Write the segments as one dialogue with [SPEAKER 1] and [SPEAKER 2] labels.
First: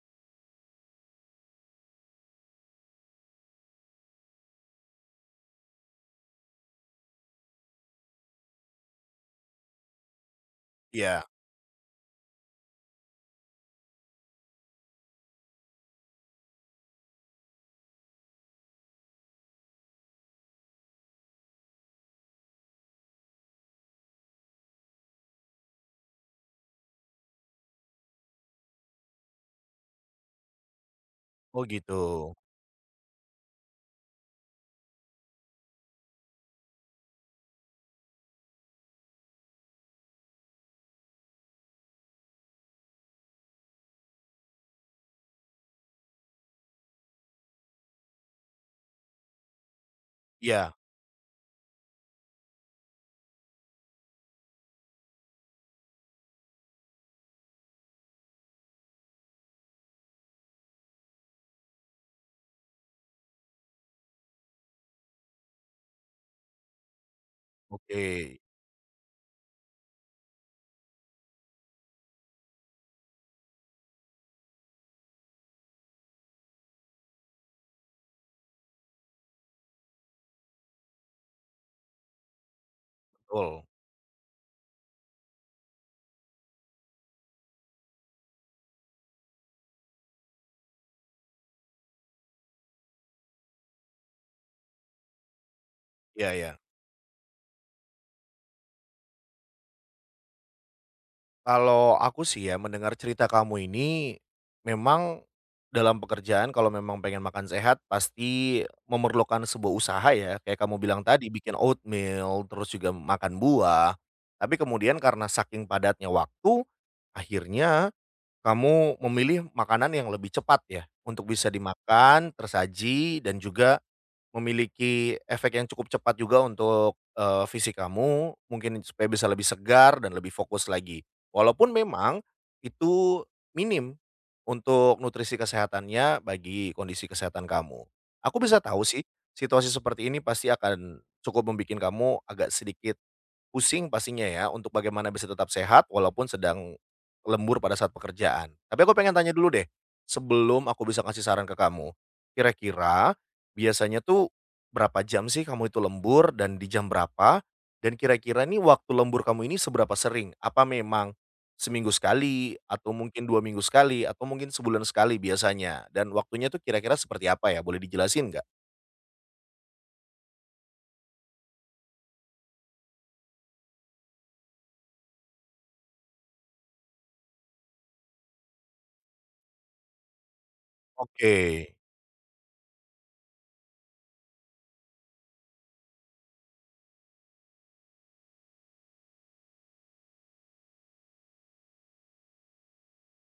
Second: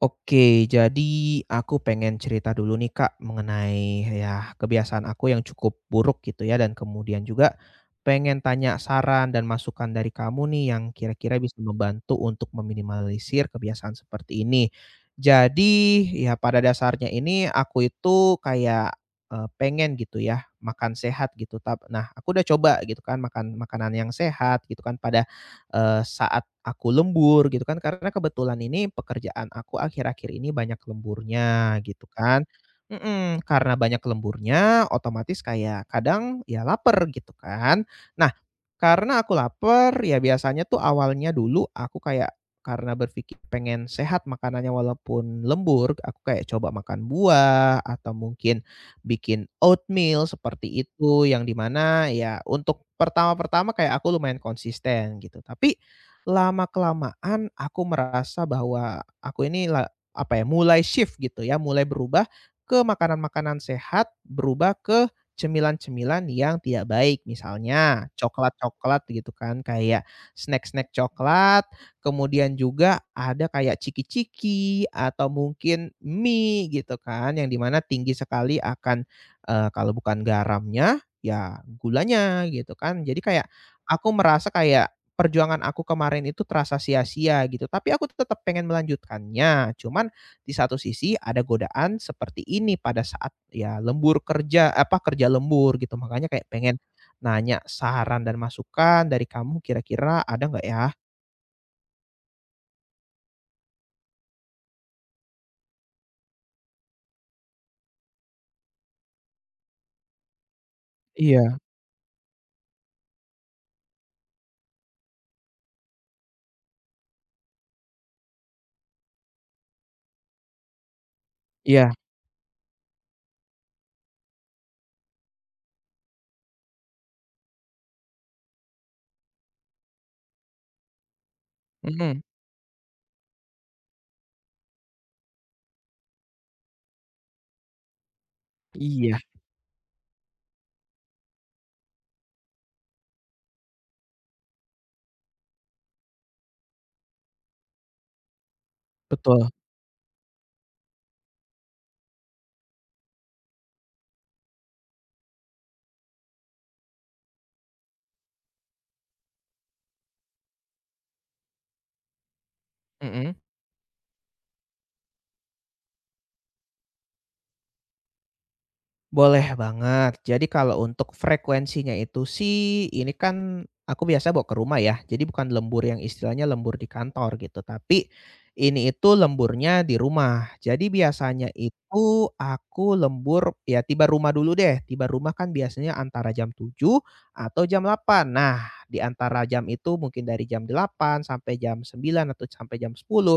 [SPEAKER 1] Oke, jadi aku pengen cerita dulu nih Kak mengenai ya kebiasaan aku yang cukup buruk gitu ya, dan kemudian juga pengen tanya saran dan masukan dari kamu nih yang
[SPEAKER 2] Iya.
[SPEAKER 1] kira-kira bisa membantu untuk meminimalisir kebiasaan seperti ini. Jadi ya pada dasarnya ini aku itu kayak pengen gitu ya makan sehat gitu. Nah, aku udah coba gitu kan makan makanan yang sehat gitu kan pada saat aku lembur gitu kan, karena kebetulan ini pekerjaan aku akhir-akhir ini banyak
[SPEAKER 2] Oh
[SPEAKER 1] lemburnya
[SPEAKER 2] gitu.
[SPEAKER 1] gitu kan. Mhm, karena banyak lemburnya otomatis kayak kadang ya lapar gitu kan. Nah, karena aku lapar ya biasanya tuh awalnya dulu aku kayak karena berpikir pengen sehat makanannya walaupun lembur, aku kayak coba makan buah atau mungkin bikin oatmeal
[SPEAKER 2] Iya,
[SPEAKER 1] seperti itu, yang dimana ya untuk pertama-pertama kayak aku lumayan konsisten gitu. Tapi lama-kelamaan aku merasa bahwa aku ini apa ya, mulai shift gitu ya, mulai berubah ke makanan-makanan sehat, berubah ke cemilan-cemilan yang tidak baik.
[SPEAKER 2] oke,
[SPEAKER 1] Misalnya coklat-coklat gitu kan, kayak snack-snack coklat. Kemudian juga ada kayak ciki-ciki atau mungkin mie gitu kan, yang di mana tinggi sekali akan, kalau bukan garamnya, ya gulanya gitu kan. Jadi kayak
[SPEAKER 2] betul.
[SPEAKER 1] aku merasa kayak perjuangan aku kemarin itu terasa sia-sia gitu, tapi aku tetap pengen melanjutkannya. Cuman di satu sisi ada godaan seperti ini pada saat ya lembur kerja apa, kerja lembur gitu. Makanya
[SPEAKER 2] Iya,
[SPEAKER 1] kayak
[SPEAKER 2] iya.
[SPEAKER 1] pengen nanya saran dan masukan dari kamu kira-kira ada nggak ya?
[SPEAKER 2] Kalau aku sih, ya, mendengar cerita kamu ini, memang dalam pekerjaan kalau memang pengen makan sehat pasti memerlukan sebuah usaha ya, kayak kamu bilang tadi bikin
[SPEAKER 1] Iya.
[SPEAKER 2] oatmeal, terus juga makan buah. Tapi kemudian karena saking padatnya waktu, akhirnya kamu memilih makanan yang lebih cepat ya, untuk bisa
[SPEAKER 1] Iya,
[SPEAKER 2] dimakan, tersaji, dan juga memiliki efek yang cukup cepat juga untuk, fisik kamu, mungkin supaya bisa lebih segar dan lebih fokus lagi. Walaupun memang
[SPEAKER 1] mhm,
[SPEAKER 2] itu minim untuk nutrisi kesehatannya bagi kondisi kesehatan kamu. Aku bisa tahu sih,
[SPEAKER 1] iya,
[SPEAKER 2] situasi seperti ini pasti akan cukup membuat kamu agak sedikit pusing pastinya ya, untuk bagaimana bisa tetap sehat walaupun sedang lembur pada saat pekerjaan. Tapi aku pengen tanya dulu
[SPEAKER 1] betul,
[SPEAKER 2] deh, sebelum aku bisa kasih saran ke kamu. Kira-kira biasanya tuh berapa jam sih kamu itu lembur dan di jam berapa? Dan kira-kira nih, waktu lembur kamu ini seberapa sering? Apa memang seminggu sekali atau mungkin
[SPEAKER 1] mhm.
[SPEAKER 2] 2 minggu sekali atau mungkin sebulan sekali biasanya? Dan waktunya tuh kira-kira seperti apa ya? Boleh dijelasin nggak?
[SPEAKER 1] Boleh banget. Jadi kalau untuk frekuensinya itu sih, ini kan aku biasa bawa ke rumah ya. Jadi bukan lembur yang istilahnya lembur di kantor gitu, tapi ini itu lemburnya di rumah. Jadi biasanya
[SPEAKER 2] Oke,
[SPEAKER 1] itu aku lembur ya tiba rumah dulu deh. Tiba rumah kan biasanya antara jam 7 atau jam 8. Nah, di antara jam itu mungkin dari jam 8 sampai jam 9 atau sampai jam 10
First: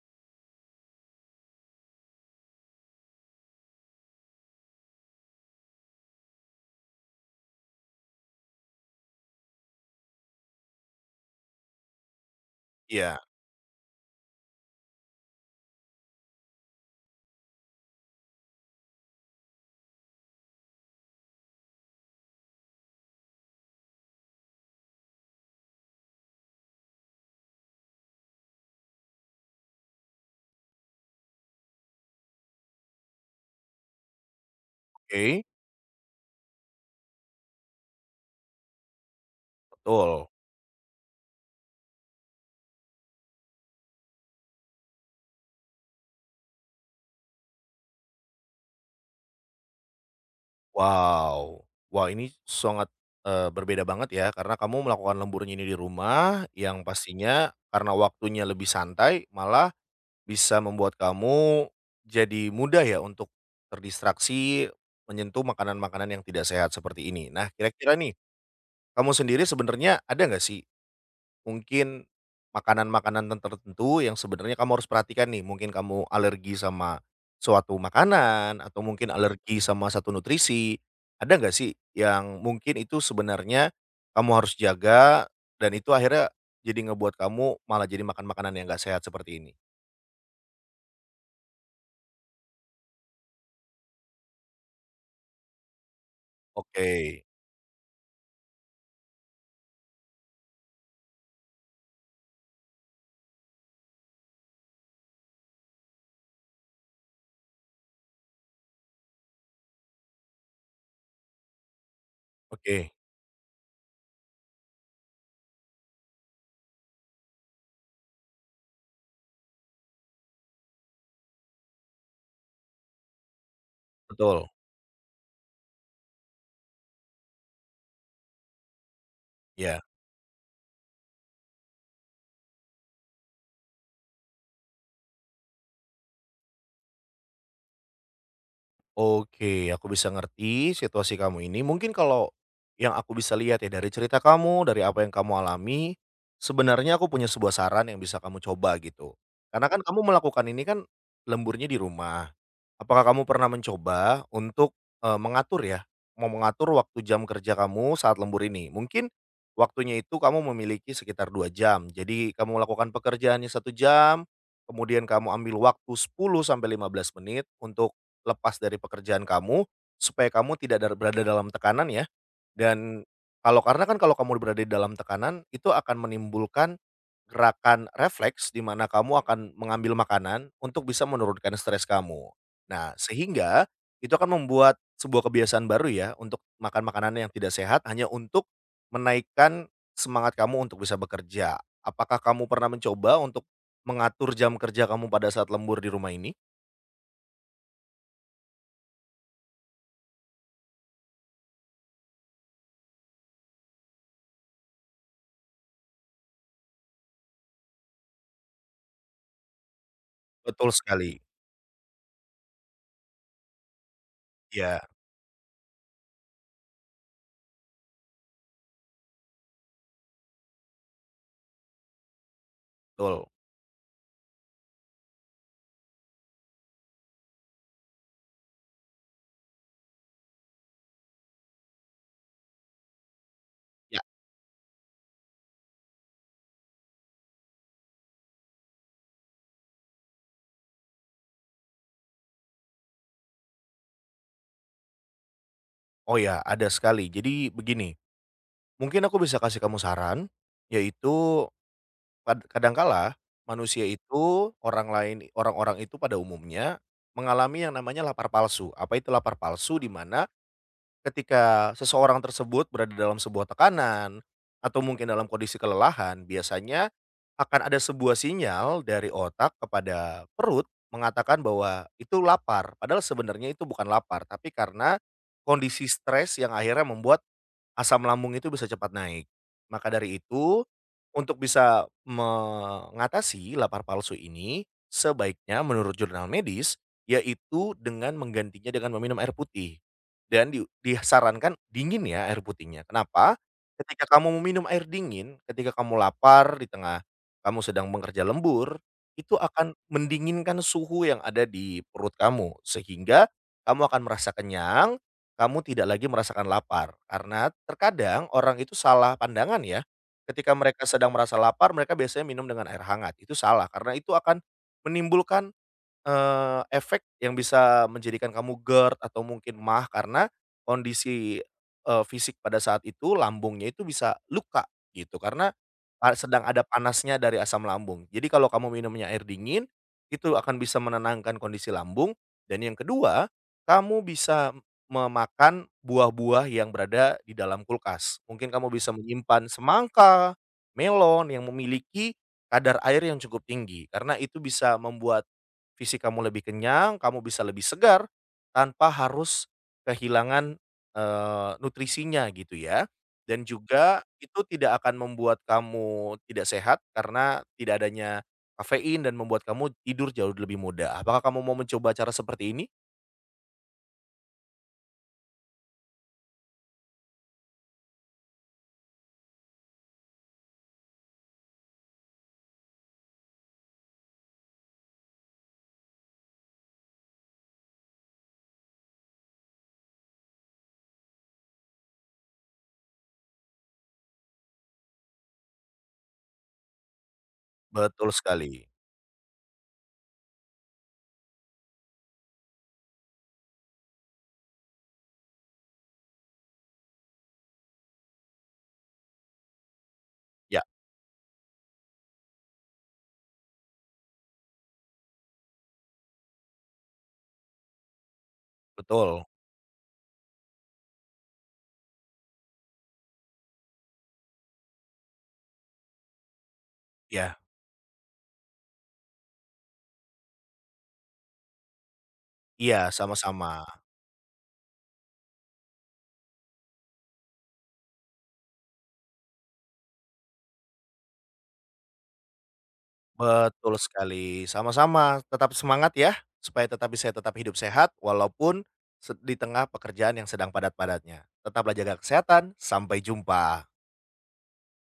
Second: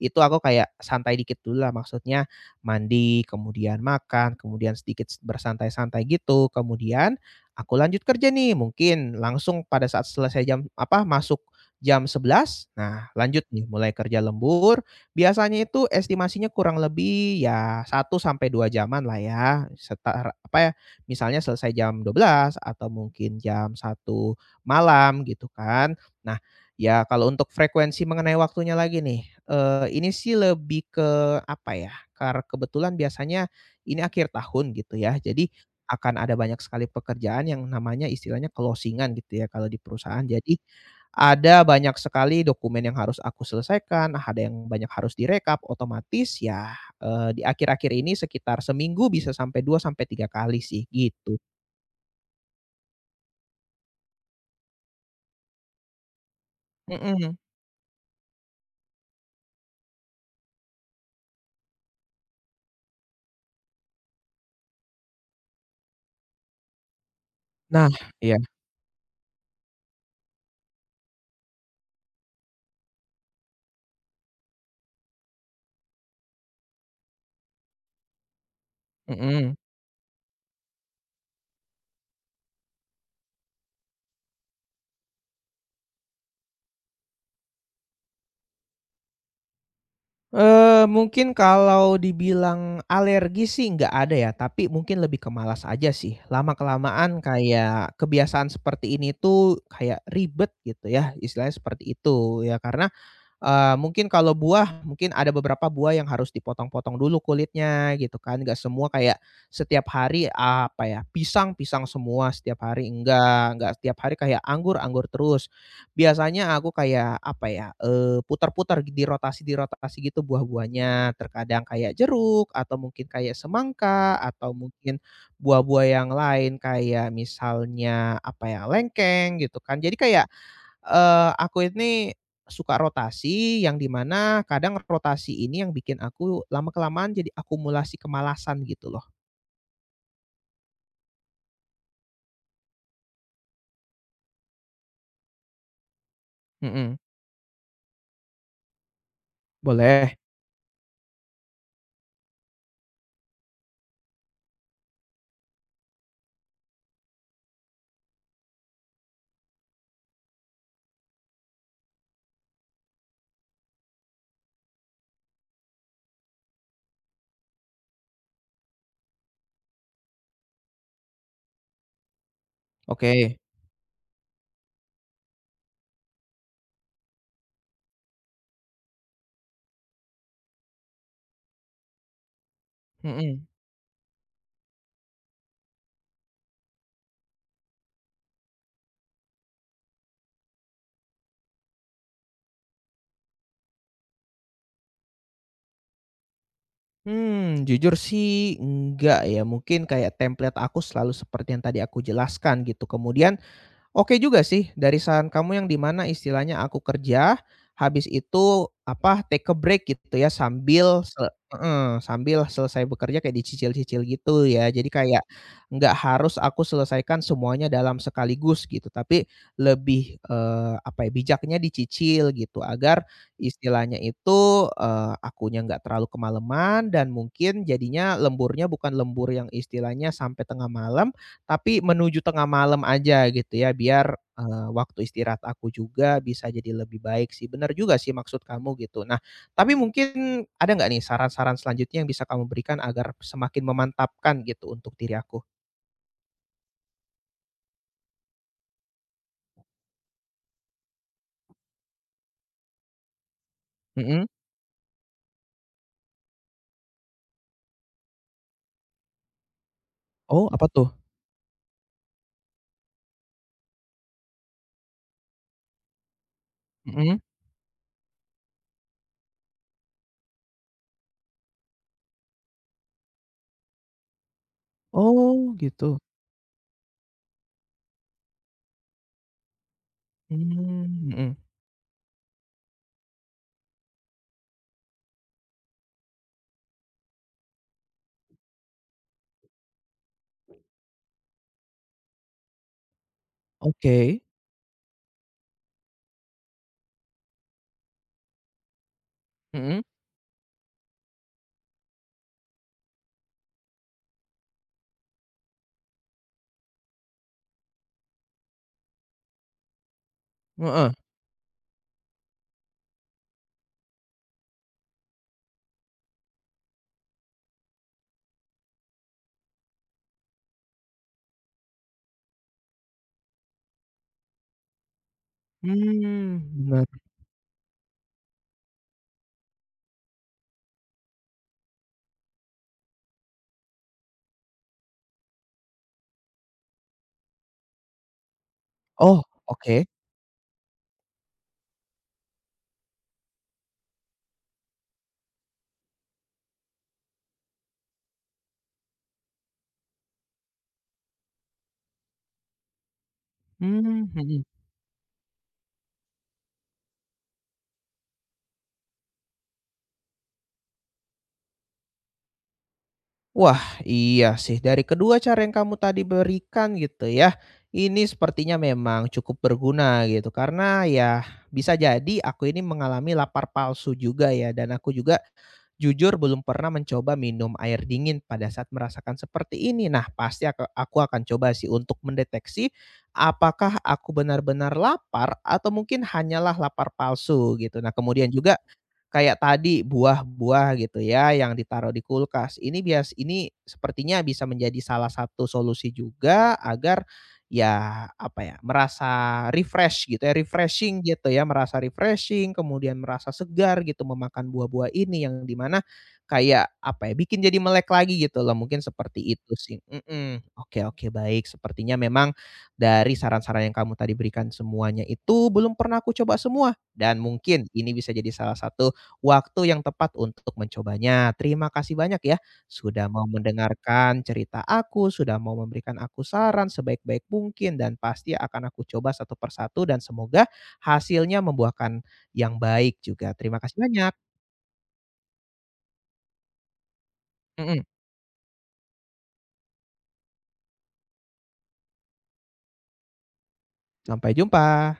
[SPEAKER 1] itu aku kayak santai dikit dulu lah, maksudnya mandi, kemudian makan, kemudian sedikit bersantai-santai gitu, kemudian aku lanjut kerja nih, mungkin langsung pada saat selesai jam apa, masuk jam sebelas nah
[SPEAKER 2] iya,
[SPEAKER 1] lanjut nih mulai kerja lembur, biasanya itu estimasinya kurang lebih ya satu sampai 2 jaman lah ya, setara apa ya, misalnya selesai jam dua belas atau mungkin jam satu malam gitu kan. Nah, ya kalau untuk frekuensi mengenai waktunya lagi nih, ini sih lebih ke apa ya, karena kebetulan biasanya ini akhir tahun gitu ya,
[SPEAKER 2] oke,
[SPEAKER 1] jadi akan ada banyak sekali pekerjaan yang namanya istilahnya closing gitu ya kalau di perusahaan.
[SPEAKER 2] betul.
[SPEAKER 1] Jadi ada banyak sekali dokumen yang harus aku selesaikan, ada yang banyak harus direkap, otomatis ya, di akhir-akhir ini sekitar seminggu bisa sampai 2 sampai 3 kali sih gitu.
[SPEAKER 2] Wow. Wah, ini sangat, berbeda banget ya, karena kamu melakukan lemburnya ini di rumah, yang
[SPEAKER 1] Mhm.
[SPEAKER 2] pastinya karena waktunya lebih santai, malah bisa membuat kamu jadi mudah ya untuk terdistraksi, menyentuh makanan-makanan yang tidak sehat seperti ini. Nah,
[SPEAKER 1] Nah,
[SPEAKER 2] kira-kira nih,
[SPEAKER 1] iya,
[SPEAKER 2] kamu sendiri sebenarnya ada nggak sih mungkin makanan-makanan tertentu yang sebenarnya kamu harus perhatikan nih, mungkin kamu alergi sama suatu makanan atau mungkin
[SPEAKER 1] mhm.
[SPEAKER 2] alergi sama satu nutrisi. Ada nggak sih yang mungkin itu sebenarnya kamu harus jaga dan itu akhirnya jadi ngebuat kamu malah jadi makan makanan yang nggak sehat seperti ini?
[SPEAKER 1] Mungkin kalau dibilang alergi sih nggak ada ya, tapi mungkin lebih ke malas aja sih.
[SPEAKER 2] Oke,
[SPEAKER 1] Lama-kelamaan kayak kebiasaan seperti ini tuh kayak ribet gitu ya, istilahnya seperti itu. Ya karena mungkin kalau buah, mungkin ada beberapa buah yang harus dipotong-potong dulu kulitnya gitu kan, nggak semua kayak setiap hari, apa ya, pisang, pisang semua setiap hari,
[SPEAKER 2] oke,
[SPEAKER 1] enggak setiap hari kayak anggur, anggur terus. Biasanya aku kayak, apa ya, putar-putar di rotasi gitu buah-buahnya, terkadang kayak jeruk atau mungkin kayak semangka
[SPEAKER 2] betul,
[SPEAKER 1] atau mungkin buah-buah yang lain kayak misalnya, apa ya, lengkeng gitu kan.
[SPEAKER 2] ya.
[SPEAKER 1] Jadi kayak aku ini suka rotasi yang dimana kadang rotasi ini yang bikin aku lama-kelamaan jadi akumulasi kemalasan gitu loh.
[SPEAKER 2] Oke, aku bisa ngerti situasi kamu ini. Mungkin kalau yang aku bisa lihat ya dari cerita kamu, dari apa yang kamu alami,
[SPEAKER 1] Mhm.
[SPEAKER 2] sebenarnya aku punya sebuah saran yang bisa kamu coba gitu. Karena kan kamu
[SPEAKER 1] Boleh?
[SPEAKER 2] melakukan ini kan lemburnya di rumah. Apakah kamu pernah mencoba untuk mengatur ya, mau mengatur waktu jam kerja kamu saat lembur ini? Mungkin waktunya itu kamu memiliki sekitar dua jam. Jadi kamu melakukan pekerjaannya satu jam, kemudian kamu ambil waktu 10 sampai 15 menit untuk lepas dari pekerjaan kamu, supaya kamu tidak berada dalam tekanan ya, dan
[SPEAKER 1] Oke.
[SPEAKER 2] kalau, karena kan, kalau kamu berada di dalam tekanan, itu akan menimbulkan gerakan refleks di mana kamu akan mengambil makanan untuk bisa menurunkan stres kamu. Nah,
[SPEAKER 1] Mhm.
[SPEAKER 2] sehingga itu akan membuat sebuah kebiasaan baru ya, untuk makan makanan yang tidak sehat hanya untuk menaikkan semangat kamu untuk bisa bekerja. Apakah kamu pernah mencoba untuk mengatur jam kerja kamu pada saat lembur di rumah ini?
[SPEAKER 1] Mmm, jujur sih enggak ya, mungkin kayak template aku selalu seperti yang tadi aku jelaskan gitu. Kemudian oke juga sih dari saran kamu yang dimana istilahnya aku kerja, habis itu, apa, take a break gitu ya
[SPEAKER 2] Betul
[SPEAKER 1] sambil
[SPEAKER 2] sekali,
[SPEAKER 1] se heeh, sambil selesai bekerja kayak dicicil-cicil gitu ya.
[SPEAKER 2] ya.
[SPEAKER 1] Jadi kayak nggak harus aku selesaikan semuanya dalam sekaligus gitu, tapi lebih, apa ya, bijaknya dicicil gitu agar
[SPEAKER 2] Betul.
[SPEAKER 1] istilahnya itu, akunya nggak terlalu kemalaman dan mungkin jadinya lemburnya bukan lembur yang istilahnya sampai tengah malam, tapi menuju tengah malam aja gitu ya
[SPEAKER 2] Ya.
[SPEAKER 1] biar, waktu istirahat aku juga bisa jadi lebih baik sih. Bener juga sih maksud kamu gitu. Nah, tapi mungkin ada nggak nih saran-saran selanjutnya yang bisa kamu berikan agar semakin memantapkan gitu untuk diri aku?
[SPEAKER 2] Oh ya, ada sekali. Jadi begini, mungkin aku bisa kasih kamu saran, yaitu kadangkala manusia
[SPEAKER 1] Mhm.
[SPEAKER 2] itu, orang-orang itu pada umumnya mengalami yang namanya lapar palsu. Apa itu lapar palsu? Di mana
[SPEAKER 1] Oh apa tuh?
[SPEAKER 2] ketika seseorang tersebut berada dalam sebuah tekanan atau mungkin dalam kondisi kelelahan, biasanya
[SPEAKER 1] Mhm.
[SPEAKER 2] akan ada sebuah sinyal dari otak kepada perut mengatakan bahwa itu lapar, padahal sebenarnya itu bukan lapar, tapi karena
[SPEAKER 1] Oh
[SPEAKER 2] kondisi
[SPEAKER 1] gitu.
[SPEAKER 2] stres yang akhirnya membuat asam lambung itu bisa cepat naik. Maka dari itu,
[SPEAKER 1] Mmm, mhm.
[SPEAKER 2] untuk bisa mengatasi lapar palsu ini, sebaiknya menurut jurnal medis, yaitu dengan menggantinya dengan meminum air putih. Dan disarankan dingin ya air putihnya. Kenapa? Ketika
[SPEAKER 1] Oke.
[SPEAKER 2] kamu meminum air dingin, ketika kamu lapar di tengah kamu sedang bekerja lembur, itu akan
[SPEAKER 1] Mhm.
[SPEAKER 2] mendinginkan suhu yang ada di perut kamu, sehingga kamu akan merasa kenyang, kamu tidak lagi merasakan lapar, karena terkadang orang itu salah pandangan ya, ketika mereka
[SPEAKER 1] Heeh.
[SPEAKER 2] sedang merasa lapar mereka biasanya minum dengan air hangat, itu salah karena itu akan menimbulkan, efek yang bisa menjadikan kamu GERD atau mungkin MAH karena kondisi, fisik pada saat itu lambungnya itu bisa luka gitu karena,
[SPEAKER 1] Mmm,
[SPEAKER 2] sedang ada
[SPEAKER 1] bener.
[SPEAKER 2] panasnya dari asam lambung. Jadi kalau kamu minumnya air dingin, itu akan bisa menenangkan kondisi lambung. Dan yang kedua, kamu bisa memakan buah-buah yang berada di dalam kulkas. Mungkin kamu bisa
[SPEAKER 1] Oh,
[SPEAKER 2] menyimpan
[SPEAKER 1] oke.
[SPEAKER 2] semangka, melon yang memiliki kadar air yang cukup tinggi karena itu bisa membuat visi kamu lebih kenyang, kamu bisa lebih segar tanpa harus kehilangan, nutrisinya gitu ya. Dan juga
[SPEAKER 1] Mmm,
[SPEAKER 2] itu
[SPEAKER 1] mhm.
[SPEAKER 2] tidak akan membuat kamu tidak sehat karena tidak adanya kafein dan membuat kamu tidur jauh lebih mudah. Apakah kamu mau mencoba cara seperti ini?
[SPEAKER 1] Wah, iya sih. Dari kedua cara yang kamu tadi berikan gitu ya, ini sepertinya memang cukup berguna gitu. Karena ya bisa jadi aku ini mengalami lapar palsu juga ya. Dan aku juga jujur belum pernah mencoba minum air dingin pada saat merasakan seperti ini. Nah, pasti aku akan coba sih untuk mendeteksi apakah aku benar-benar lapar atau mungkin hanyalah lapar palsu gitu. Nah,
[SPEAKER 2] Betul
[SPEAKER 1] kemudian juga
[SPEAKER 2] sekali.
[SPEAKER 1] kayak tadi buah-buah gitu ya yang ditaruh di kulkas. Ini sepertinya bisa menjadi salah satu solusi juga agar ya apa ya, merasa refresh gitu ya,
[SPEAKER 2] Ya,
[SPEAKER 1] refreshing gitu ya, merasa refreshing, kemudian merasa segar gitu memakan buah-buah ini yang di mana kayak apa ya, bikin jadi melek lagi gitu loh, mungkin seperti
[SPEAKER 2] betul.
[SPEAKER 1] itu sih. Mhm, oke oke baik, sepertinya memang dari saran-saran yang kamu tadi berikan semuanya itu belum pernah aku coba semua dan
[SPEAKER 2] Ya,
[SPEAKER 1] mungkin ini bisa jadi salah satu waktu yang tepat untuk mencobanya. Terima kasih banyak ya,
[SPEAKER 2] iya,
[SPEAKER 1] sudah mau
[SPEAKER 2] sama-sama.
[SPEAKER 1] mendengarkan cerita aku, sudah mau memberikan aku saran sebaik-baik mungkin, dan pasti akan aku coba satu persatu dan semoga hasilnya membuahkan yang baik juga. Terima
[SPEAKER 2] Betul
[SPEAKER 1] kasih banyak.
[SPEAKER 2] sekali, sama-sama, tetap semangat ya, supaya tetap bisa tetap hidup
[SPEAKER 1] Mhm,
[SPEAKER 2] sehat walaupun di tengah pekerjaan yang sedang padat-padatnya. Tetaplah jaga kesehatan, sampai jumpa.
[SPEAKER 1] sampai jumpa.